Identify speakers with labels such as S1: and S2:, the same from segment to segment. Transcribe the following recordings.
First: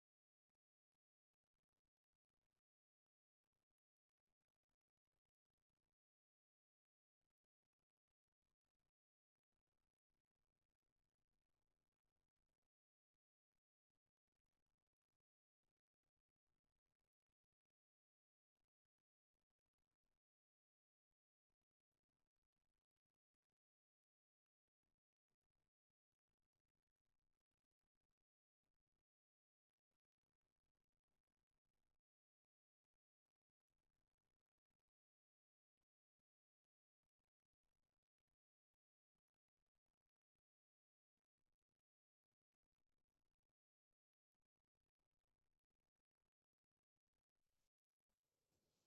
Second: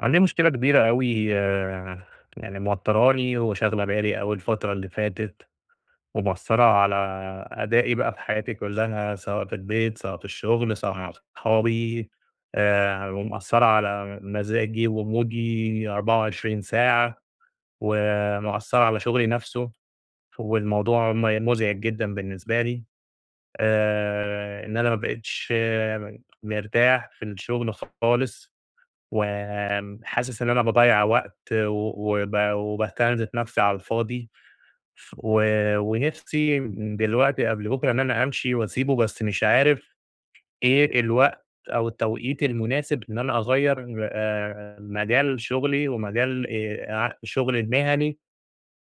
S1: عندي مشكلة كبيرة أوي يعني موتّراني وشاغلة بالي أوي الفترة اللي فاتت، ومأثّرة على أدائي بقى في حياتي كلّها، سواء في البيت، سواء في الشغل، سواء مع صحابي، ومأثّرة على مزاجي ومودي 24 ساعة، ومأثّرة على شغلي نفسه، والموضوع مزعج جدًا بالنسبة لي، إن أنا ما بقيتش مرتاح في الشغل خالص. حاسس إن أنا باضيّع وقت وباستنزف نفسي على الفاضي، و ونفسي دلوقتي قبل بُكرة إن أنا أمشي وأسيبه، بس مش عارف إيه الوقت أو التوقيت المناسب إن أنا أغيّر مجال شغلي ومجال ع شغلي المهني،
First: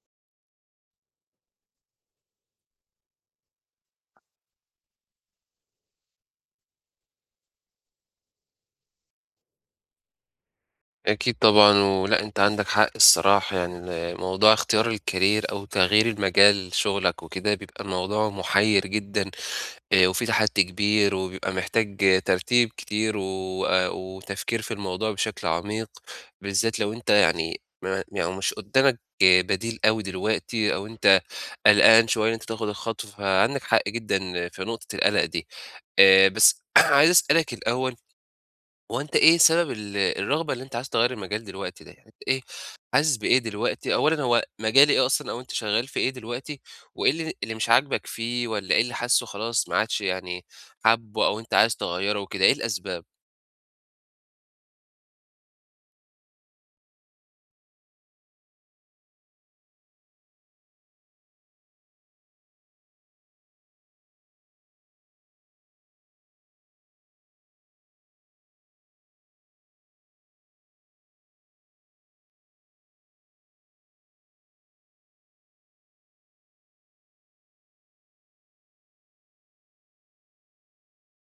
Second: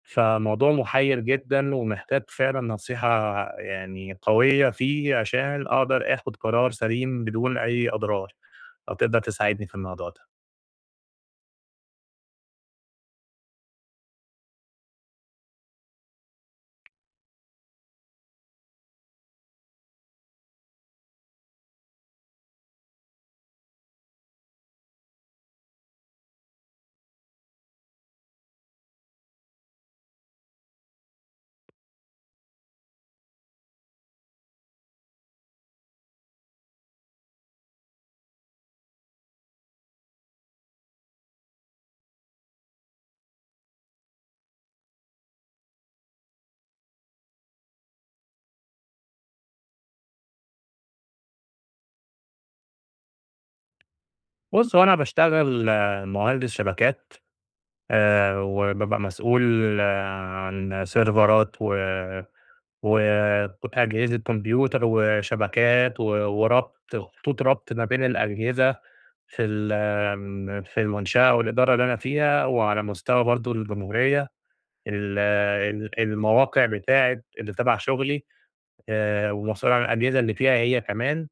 S1: فالموضوع مُحيّر جدًا ومحتاج فعلًا نصيحة يعني قوية فيه عشان أقدر آخُد قرار سليم بدون أي أضرار. لو تقدر تساعدني في الموضوع ده.
S2: أكيد طبعًا، ولأ أنت عندك حق الصراحة، يعني ال موضوع اختيار الcareer أو تغيير المجال شغلك وكده بيبقى الموضوع محيّر جدًا، وفيه تحدي كبير وبيبقى محتاج ترتيب كتير و وتفكير في الموضوع بشكل عميق، بالذات لو أنت يعني ما يعني مش قدّامك بديل أوي دلوقتي أو أنت قلقان شوية إن أنت تاخد الخطوة، فعندك حق جدًا في نقطة القلق دي. بس عايز أسألك الأول، هو أنت إيه سبب الرغبة اللي أنت عايز تغيّر المجال دلوقتي ده؟ يعني أنت إيه حاسس بإيه دلوقتي؟ أولًا هو مجال إيه أصلًا، أو أنت شغال في إيه دلوقتي؟ وإيه اللي مش عاجبك فيه، والّا إيه اللي حاسّه خلاص ما عادش يعني حابّه، أو أنت عايز تغيّره وكده؟ إيه الأسباب؟
S1: بُص، هو أنا باشتغل مهندس شبكات، وبابقى مسؤول آه، عن سيرفرات وأجهزة كمبيوتر وشبكات وربط خطوط ربط ما بين الأجهزة في المنشأة والإدارة اللي أنا فيها، وعلى مستوى برضه الجمهورية. ال ال المواقع بتاعة اللي تبع شغلي، ومسؤول عن الأجهزة اللي فيها هي كمان،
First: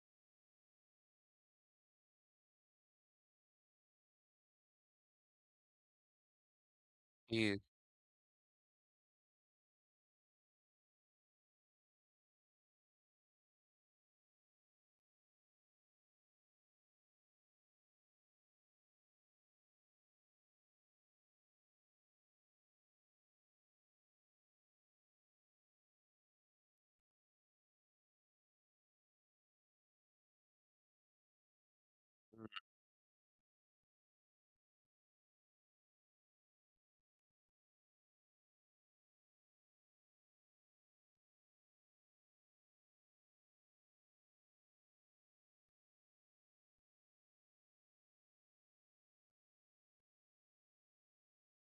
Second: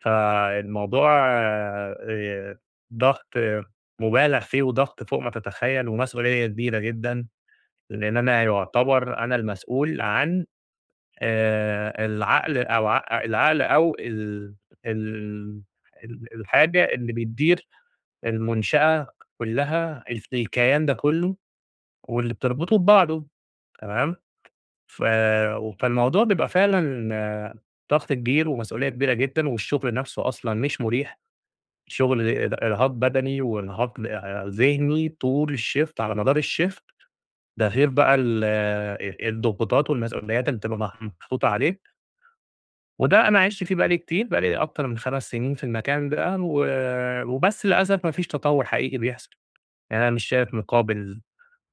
S1: فالموضوع آآ، ضغط آه، مُبالغ فيه وضغط فوق ما تتخيّل ومسؤولية كبيرة جدًا، لإن أنا يُعتبر أنا المسؤول عن العقل أو العقل أو ال ال ال الحاجة اللي بتدير المنشأة كُلّها، الكيان ده كُلّه واللي بتربطه ببعضه، تمام؟ ف فالموضوع بيبقى فعلًا آه، ضغط كبير ومسؤولية كبيرة جدًا، والشغل نفسه أصلًا مش مريح، شغل إرهاق بدني وإرهاق ذهني طول الshift على مدار الshift، ده غير بقى ال الضغوطات والمسؤوليات اللي بتبقى محطوطة عليك، وده أنا عِشت فيه بقى لي كتير، بقى لي أكتر من 5 سنين في المكان ده، وبس للأسف ما فيش تطوّر حقيقي بيحصل، يعني أنا مش شايف مقابل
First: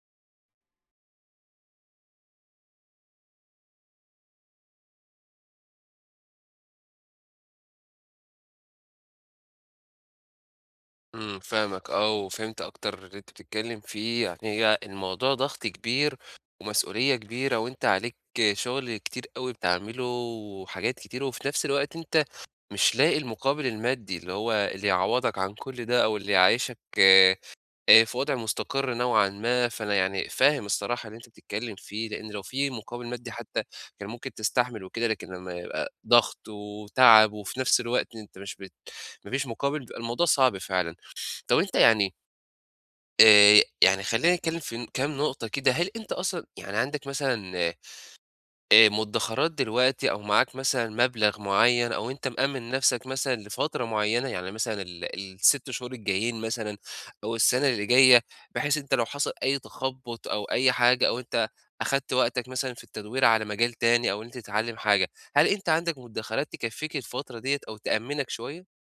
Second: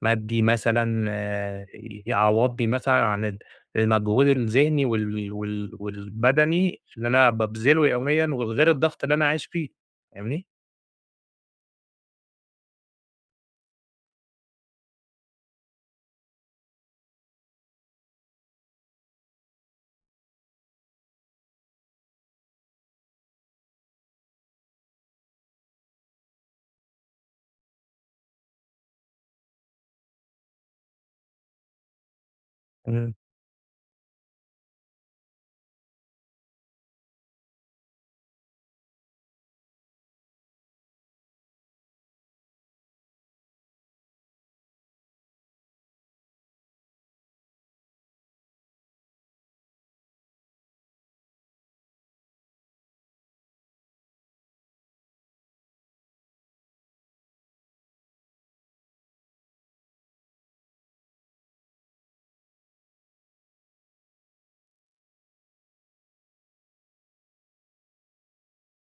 S1: مادي مثلًا يعوّضني مثلًا عن المجهود الذهني والبدني اللي أنا بابذله يوميًا وغير الضغط اللي أنا عايش فيه، فاهمني؟
S2: إمم، فاهمك آه، وفهمت أكتر اللي أنت بتتكلم فيه. يعني هي الموضوع ضغط كبير ومسؤولية كبيرة، وأنت عليك شغل كتير أوي بتعمله وحاجات كتير، وفي نفس الوقت أنت مش لاقي المقابل المادي اللي هو اللي يعوضك عن كل ده، أو اللي يعيشك في وضع مستقر نوعًا ما. فأنا يعني فاهم الصراحة اللي أنت بتتكلم فيه، لأن لو في مقابل
S1: إمم.
S2: مادي حتى كان ممكن تستحمل وكده، لكن لما يبقى ضغط وتعب، وفي نفس الوقت أنت مش ما فيش مقابل، بيبقى الموضوع صعب فعلًا. طب أنت يعني يعني خلّينا نتكلم في كام نقطة كده. هل أنت أصلًا يعني عندك مثلًا مدخرات دلوقتي، أو معاك مثلًا مبلغ معين، أو أنت مأمن نفسك مثلًا لفترة معينة، يعني مثلًا ال6 شهور الجايين مثلًا أو السنة اللي جاية، بحيث أنت لو حصل أي تخبُّط أو أي حاجة، أو أنت أخدت وقتك مثلًا في التدوير على مجال تاني، أو إن أنت تتعلم حاجة، هل أنت عندك مدخرات تكفّيك الفترة ديّة أو تأمّنك شوية؟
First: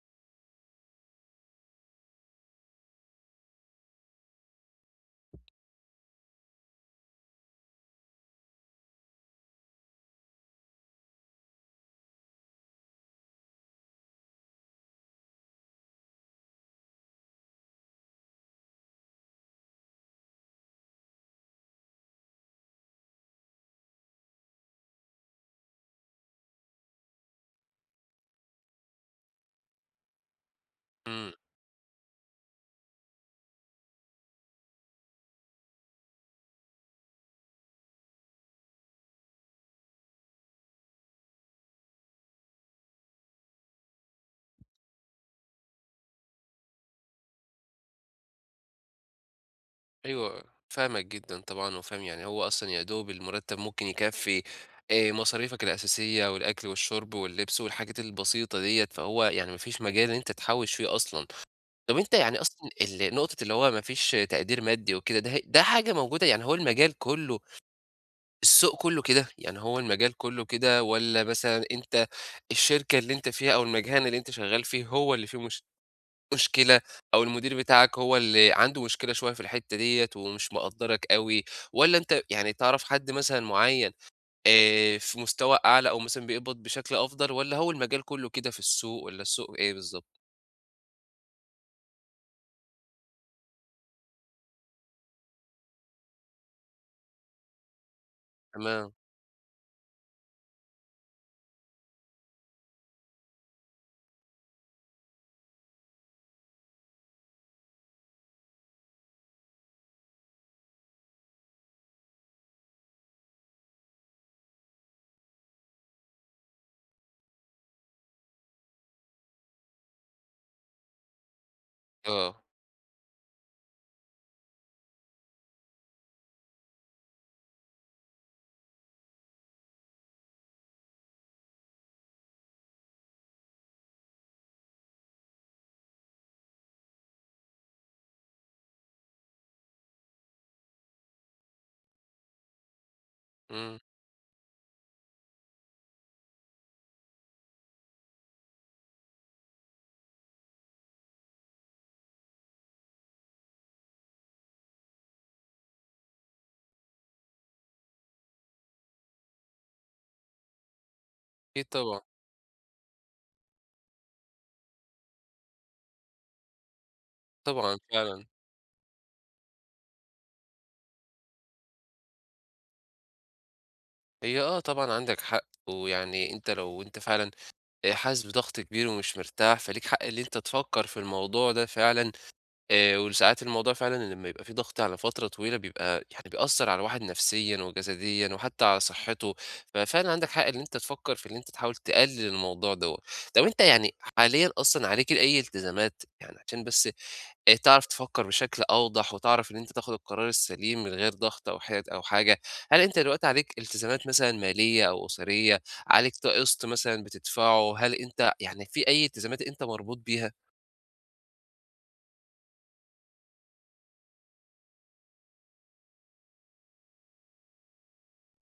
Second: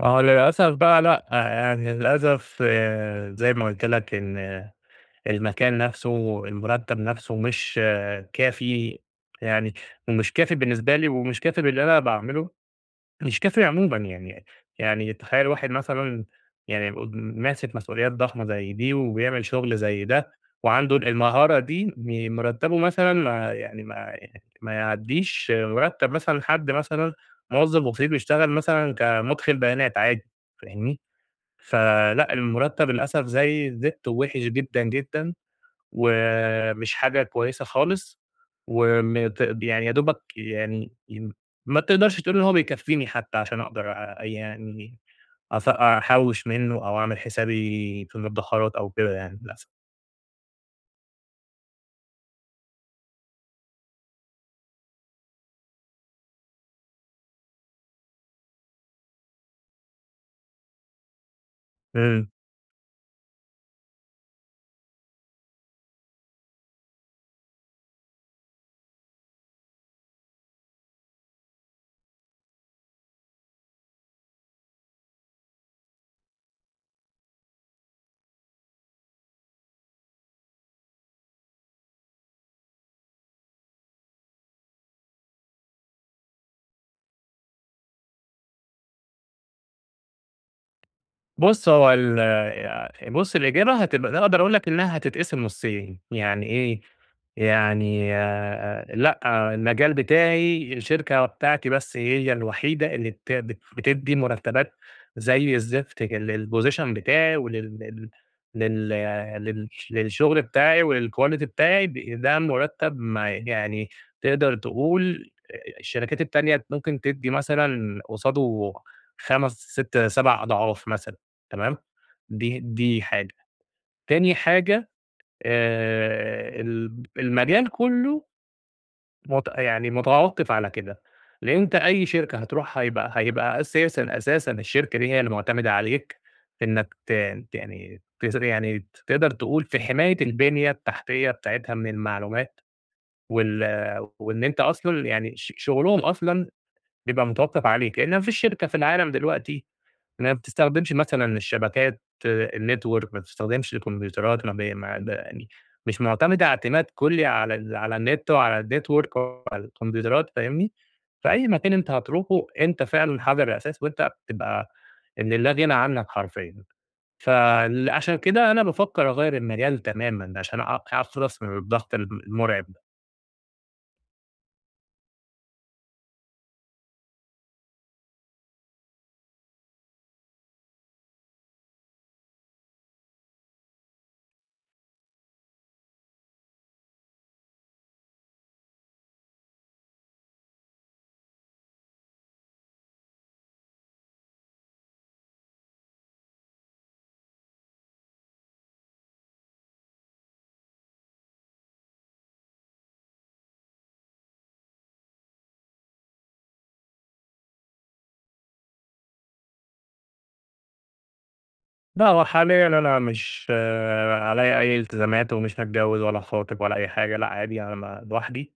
S1: آه، للأسف بقى لأ، يعني للأسف زي ما قُلت لك إن آه، المكان نفسه، المرتب نفسه مش آه، كافي يعني ومش كافي بالنسبة لي ومش كافي باللي أنا باعمله. مش كافي عمومًا يعني، يعني تخيّل واحد مثلًا يعني ماسك مسؤوليات ضخمة زي دي، وبيعمل شغل زي ده، وعنده المهارة دي، مرتّبه مثلًا ما يعني ما ما يعدّيش مرتّب مثلًا حد مثلًا موظف بسيط بيشتغل مثلًا كمُدخِل بيانات عادي، فاهمني؟
S2: إمم.
S1: فلأ، المرتّب للأسف زي الزفت ووِحِش جدًا، جدًا. ومش حاجة كويسة خالص، وم ت يعني يا دوبك يعني م ما تقدرش تقول إن هو بيكفّيني حتى عشان أقدر أ يعني أف أحوّش منّه أو أعمل حسابي في المدخرّات أو كده يعني للأسف.
S2: أيوه، فاهمك جدًا طبعًا، وفاهم يعني هو أصلًا يا دوب المرتّب ممكن يكفّي مصاريفك الأساسية والأكل والشرب واللبس والحاجات البسيطة ديّة، فهو يعني ما فيش مجال إن أنت تحوّش فيه أصلًا. طَب أنت
S1: إمم.
S2: يعني أصلًا ال نقطة اللي هو ما فيش تقدير مادي وكده، ده حاجة موجودة، يعني هو المجال كلّه، السوق كلّه كده؟ يعني هو المجال كلّه كده، والّا مثلًا أنت الشركة اللي أنت فيها أو المكان اللي أنت شغّال فيه هو اللي فيه مش مشكلة، أو المدير بتاعك هو اللي عنده مشكلة شوية في الحتّة ديّة ومش مقدّرك أوي، والّا أنت يعني تعرف حد مثلًا معيّن في مستوى أعلى أو مثلًا بيقبض بشكل أفضل، والّا هو المجال كلّه كده في السوق، والّا السوق إيه بالضبط؟
S1: بُص، هو ال يعني بُص، الإجابة هتبقى أقدر أقول لك إنها هتتقسم نُصّين، يعني إيه؟ يعني
S2: تمام،
S1: لأ، آه، المجال بتاعي الشركة بتاعتي بس هي الوحيدة اللي بت بت بتدّي مرتبات زي الزفت للposition بتاعي ولل لل لل آه، لل للشغل بتاعي وللquality بتاعي ده مرتب ما يعني تقدر تقول الشركات التانية ممكن تدّي مثلًا قصاده 5، 6، 7 أضعاف مثلًا، تمام،
S2: آه،
S1: دي حاجة، تاني حاجة ال المجال كُلّه مت يعني متوقِّف على كده، لإن أنت أي شركة هتروحها هيبقى أساسًا، أساسًا الشركة دي هي اللي معتمدة عليك في إنّك ت ت يعني تس يعني تقدر تقول في حماية البنية التحتية بتاعتها من المعلومات وال
S2: إمم،
S1: وإن أنت أصلًا يعني شغلهم أصلًا بيبقى متوقِّف عليك، لإن ما فيش شركة في العالم دلوقتي ما بتستخدمش مثلًا الشبكات، الnetwork ما بتستخدمش الكمبيوترات، ما ب ما ب يعني مش معتمدة اعتماد كلّي على ال على النت وعلى الnetwork وعلى الكمبيوترات، فاهمني؟ فأي
S2: أكيد
S1: مكان أنت
S2: طبعًا،
S1: هتروحه أنت فعلًا حجر الأساس وأنت بتبقى اللي لا غنى عنك حرفيًا،
S2: طبعًا
S1: عشان
S2: فعلًا.
S1: كده أنا بافكّر أغيّر المجال تمامًا عشان أخلص من الضغط المُرعب ده.
S2: هي آه طبعًا عندك حق. ويعني أنت لو أنت فعلًا حاسس بضغط كبير ومش مرتاح، فليك حق اللي أنت تفكّر في الموضوع ده فعلًا. وساعات الموضوع فعلًا لمّا يبقى في ضغط على فترة طويلة بيبقى يعني بيأثّر على الواحد نفسيًا وجسديًا وحتى على صحّته، ففعلًا عندك حق إن أنت تفكّر في إن أنت تحاول تقلِّل الموضوع دوّة. طب أنت يعني حاليًا أصلًا عليك أي التزامات؟ يعني عشان بس تعرف تفكّر بشكل أوضح، وتعرف إن أنت تاخُد القرار السليم من غير ضغط أو حاجة، هل أنت دلوقتي عليك التزامات مثلًا مالية أو أسرية، عليك قِسْط مثلًا بتدفعه، هل أنت يعني في أي التزامات أنت مربوط بيها؟
S1: لأ هو حاليًا أنا مش آه، عليّا أي التزامات ومش متجوّز ولا خاطب ولا أي حاجة، لأ عادي أنا لوحدي.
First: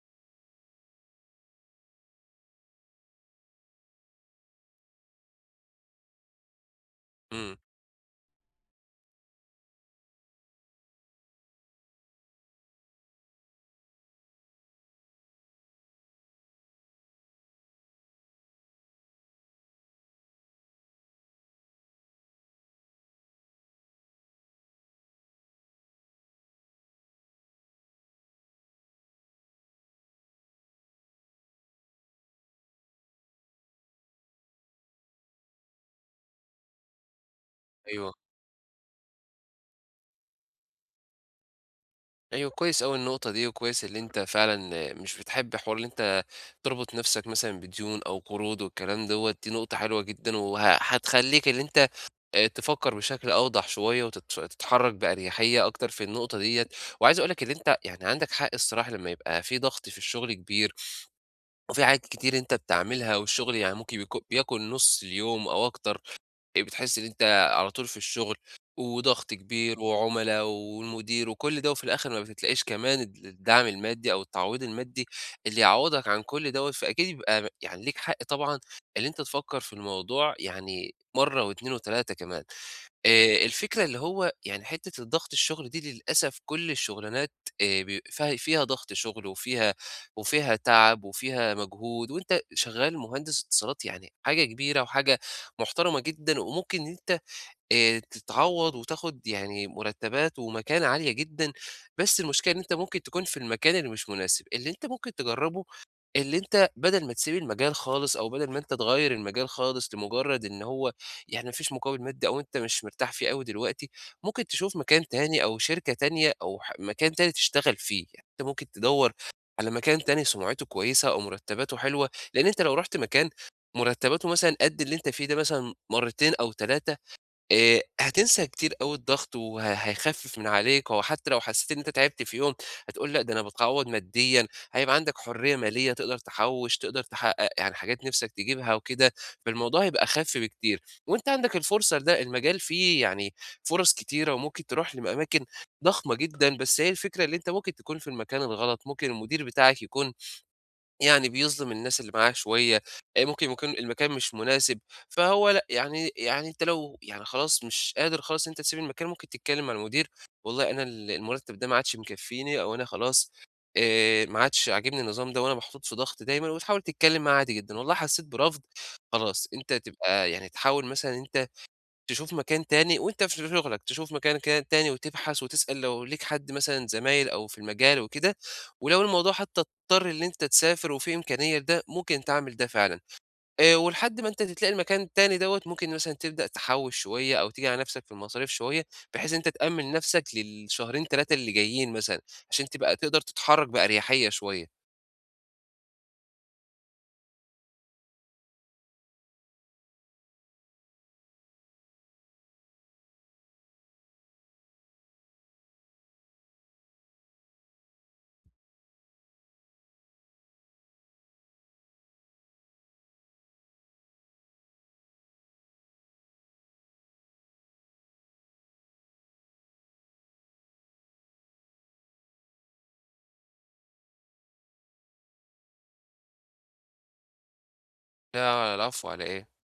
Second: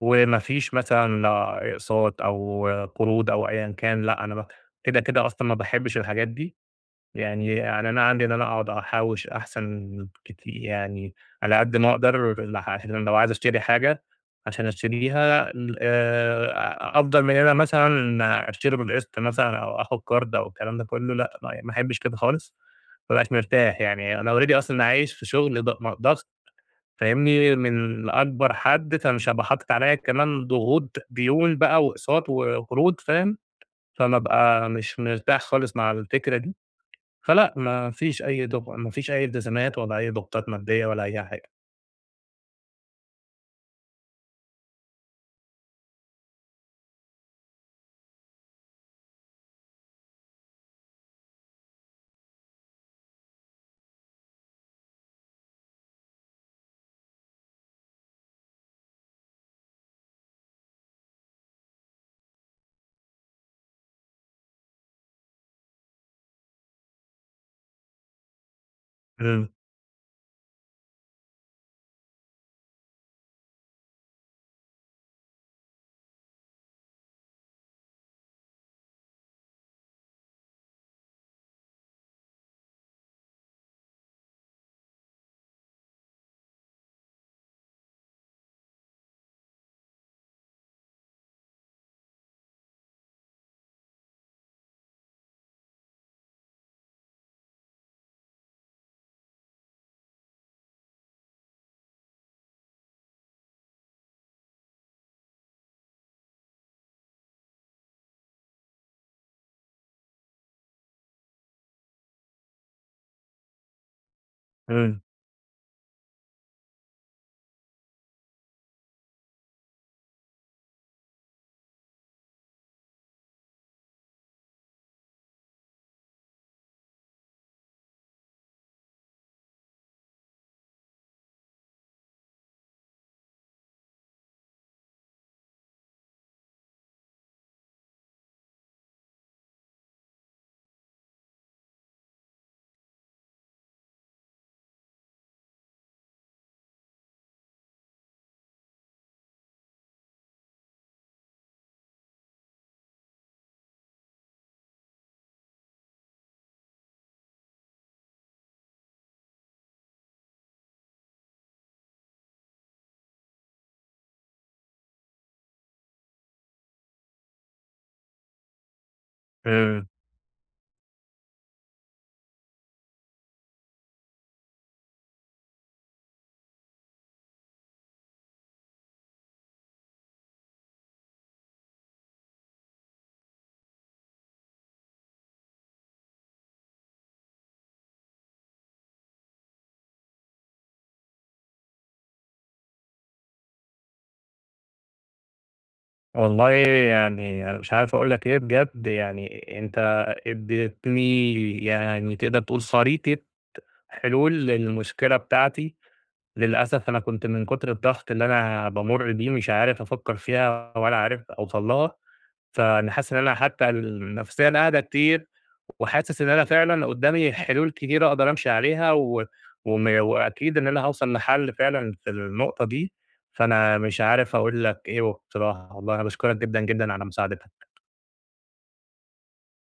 S1: وما فيش مثلًا أقساط أو قروض أو أيًا كان، لأ أنا ب كده، أصلًا ما باحبش الحاجات دي، يعني
S2: إمم،
S1: يعني أنا عندي إن أنا أقعد أحوِّش أحسن كتير يعني على قد ما أقدر عشان لو عايز أشتري حاجة عشان أشتريها ال أفضل من إن أنا مثلًا أشتري بالقسط مثلًا أو آخُد كارد أو الكلام ده كُلّه لأ، ما أحبش كده خالص، ما بابقاش مرتاح يعني أنا already أصلًا عايش في شغل ض م ضغط فاهمني، من أكبر حد، فمش هابقى حاطط عليّا كمان ضغوط ديون بقى وأقساط وقروض فاهم، فأنا أبقى مش مرتاح خالص مع الفكرة دي، فلأ
S2: أيوه.
S1: ما فيش أي التزامات ولا أي ضغوطات مادية ولا أي حاجة.
S2: أيوه، كويس أوي النقطة دي، وكويس اللي أنت فعلًا مش بتحب حوار اللي أنت تربط نَفْسك مثلًا بديون أو قروض والكلام دوّة، دي نقطة حلوة جدًا، وه هتخلّيك اللي أنت تفكّر بشكل أوضح شوية وتتش تتحرّك بأريحية أكتر في النقطة ديّة. وعايز أقول لك اللي أنت يعني عندك حق الصراحة، لمّا يبقى في ضغط في الشغل كبير، وفي حاجات كتير أنت بتعملها، والشغل يعني ممكن بياكُل نُص اليوم أو أكتر. بتحس إن أنت على طول في الشغل، وضغط
S1: إمم،
S2: كبير وعُملا والمدير وكل ده، وفي الآخر ما بتتلاقيش كمان الدعم المادي أو التعويض المادي اللي يعوّضك عن كل دوّة، فأكيد يبقى يعني ليك حق طبعًا اللي أنت تفكّر في الموضوع يعني مرّة و2 و3 كمان. الفكرة اللي هو يعني حتّة الضغط الشغل دي للأسف كل الشغلانات بي فه فيها ضغط شغل، وفيها وفيها تعب وفيها مجهود، وأنت شغّال مهندس اتصالات يعني حاجة كبيرة وحاجة محترمة جدًا، وممكن إن أنت تتعوّض وتاخُد يعني مرتّبات ومكانة عالية جدًا، بس المشكلة إن أنت ممكن تكون في المكان اللي مش مناسب. اللي أنت ممكن تجرّبه، اللي أنت بدل ما تسيب المجال خالص، أو بدل ما أنت تغيّر المجال خالص لمجرد إن هو يعني ما فيش مقابل مادي أو أنت مش مرتاح فيه أوي دلوقتي، ممكن تشوف
S1: إمم،
S2: مكان تاني أو شركة تانية أو مكان تاني تشتغل فيه، يعني أنت ممكن تدوّر على مكان تاني سمعته كويسة أو مرتباته حلوة، لأن أنت لو رُحت مكان مرتباته مثلًا قد اللي أنت فيه ده مثلًا مرتين أو 3، هتنسى كتير أوي الضغط، وه هيخفف من عليك، هو حتى لو حسيت إن أنت تعبت في يوم هتقول لأ، ده أنا باتعوّض ماديًا، هيبقى عندك حرية مالية تقدر تحوّش، تقدر تحقق يعني حاجات نِفْسك تجيبها وكده، فالموضوع هيبقى أخَف بكتير، وأنت عندك الفرصة لده، المجال فيه يعني فرص كتيرة، وممكن تروح لأماكن ضخمة جدًا، بس هي الفكرة اللي أنت ممكن تكون في المكان الغلط، ممكن المدير بتاعك يكون يعني بيظلم الناس اللي معاه شوية، ممكن يكون المكان مش مناسب. فهو لأ، يعني يعني أنت لو يعني خلاص مش قادر خلاص إن أنت تسيب المكان، ممكن تتكلم مع المدير، والله أنا ال المرتب ده ما عادش مكفّيني، أو أنا خلاص ما عادش عاجبني النظام ده وأنا محطوط في ضغط دايمًا، وتحاول تتكلم معاه عادي جدًا، والله حسيت برفض، خلاص أنت
S1: إمم.
S2: تبقى يعني تحاول مثلًا أنت تشوف مكان تاني وأنت في شغلك، تشوف مكان تاني وتبحث وتسأل لو ليك حد مثلًا زمايل أو في المجال وكده، ولو الموضوع حتى اضطر إن أنت تسافر وفي إمكانية لده، ممكن تعمل ده فعلًا. ولحد ما أنت تلاقي المكان التاني دوّة، ممكن مثلًا تبدأ تحوِّش شوية أو تيجي على نفسك في المصاريف شوية، بحيث أنت تأمِّن نفسك للشهرين 3 اللي جايين مثلًا، عشان تبقى تقدر تتحرك بأريحية شوية.
S1: والله يعني أنا مش عارف أقول لك إيه بجد، يعني أنت اديتني يعني تقدر تقول خريطة حلول للمشكلة بتاعتي. للأسف أنا كنت من كتر الضغط اللي أنا بامُر بيه مش عارف أفكّر فيها ولا عارف أوصل لها، فأنا حاسس إن أنا حتى النفسيًا قاعدة كتير، وحاسس إن أنا فعلًا قدّامي حلول كتيرة أقدر أمشي عليها و وم وأكيد إن أنا هاوصل لحل فعلًا في النقطة دي، فأنا مش عارف أقول لك إيه بصراحة، والله أنا باشكرك جدًا، جدًا على مساعدتك.
S2: لا العفو على إيه.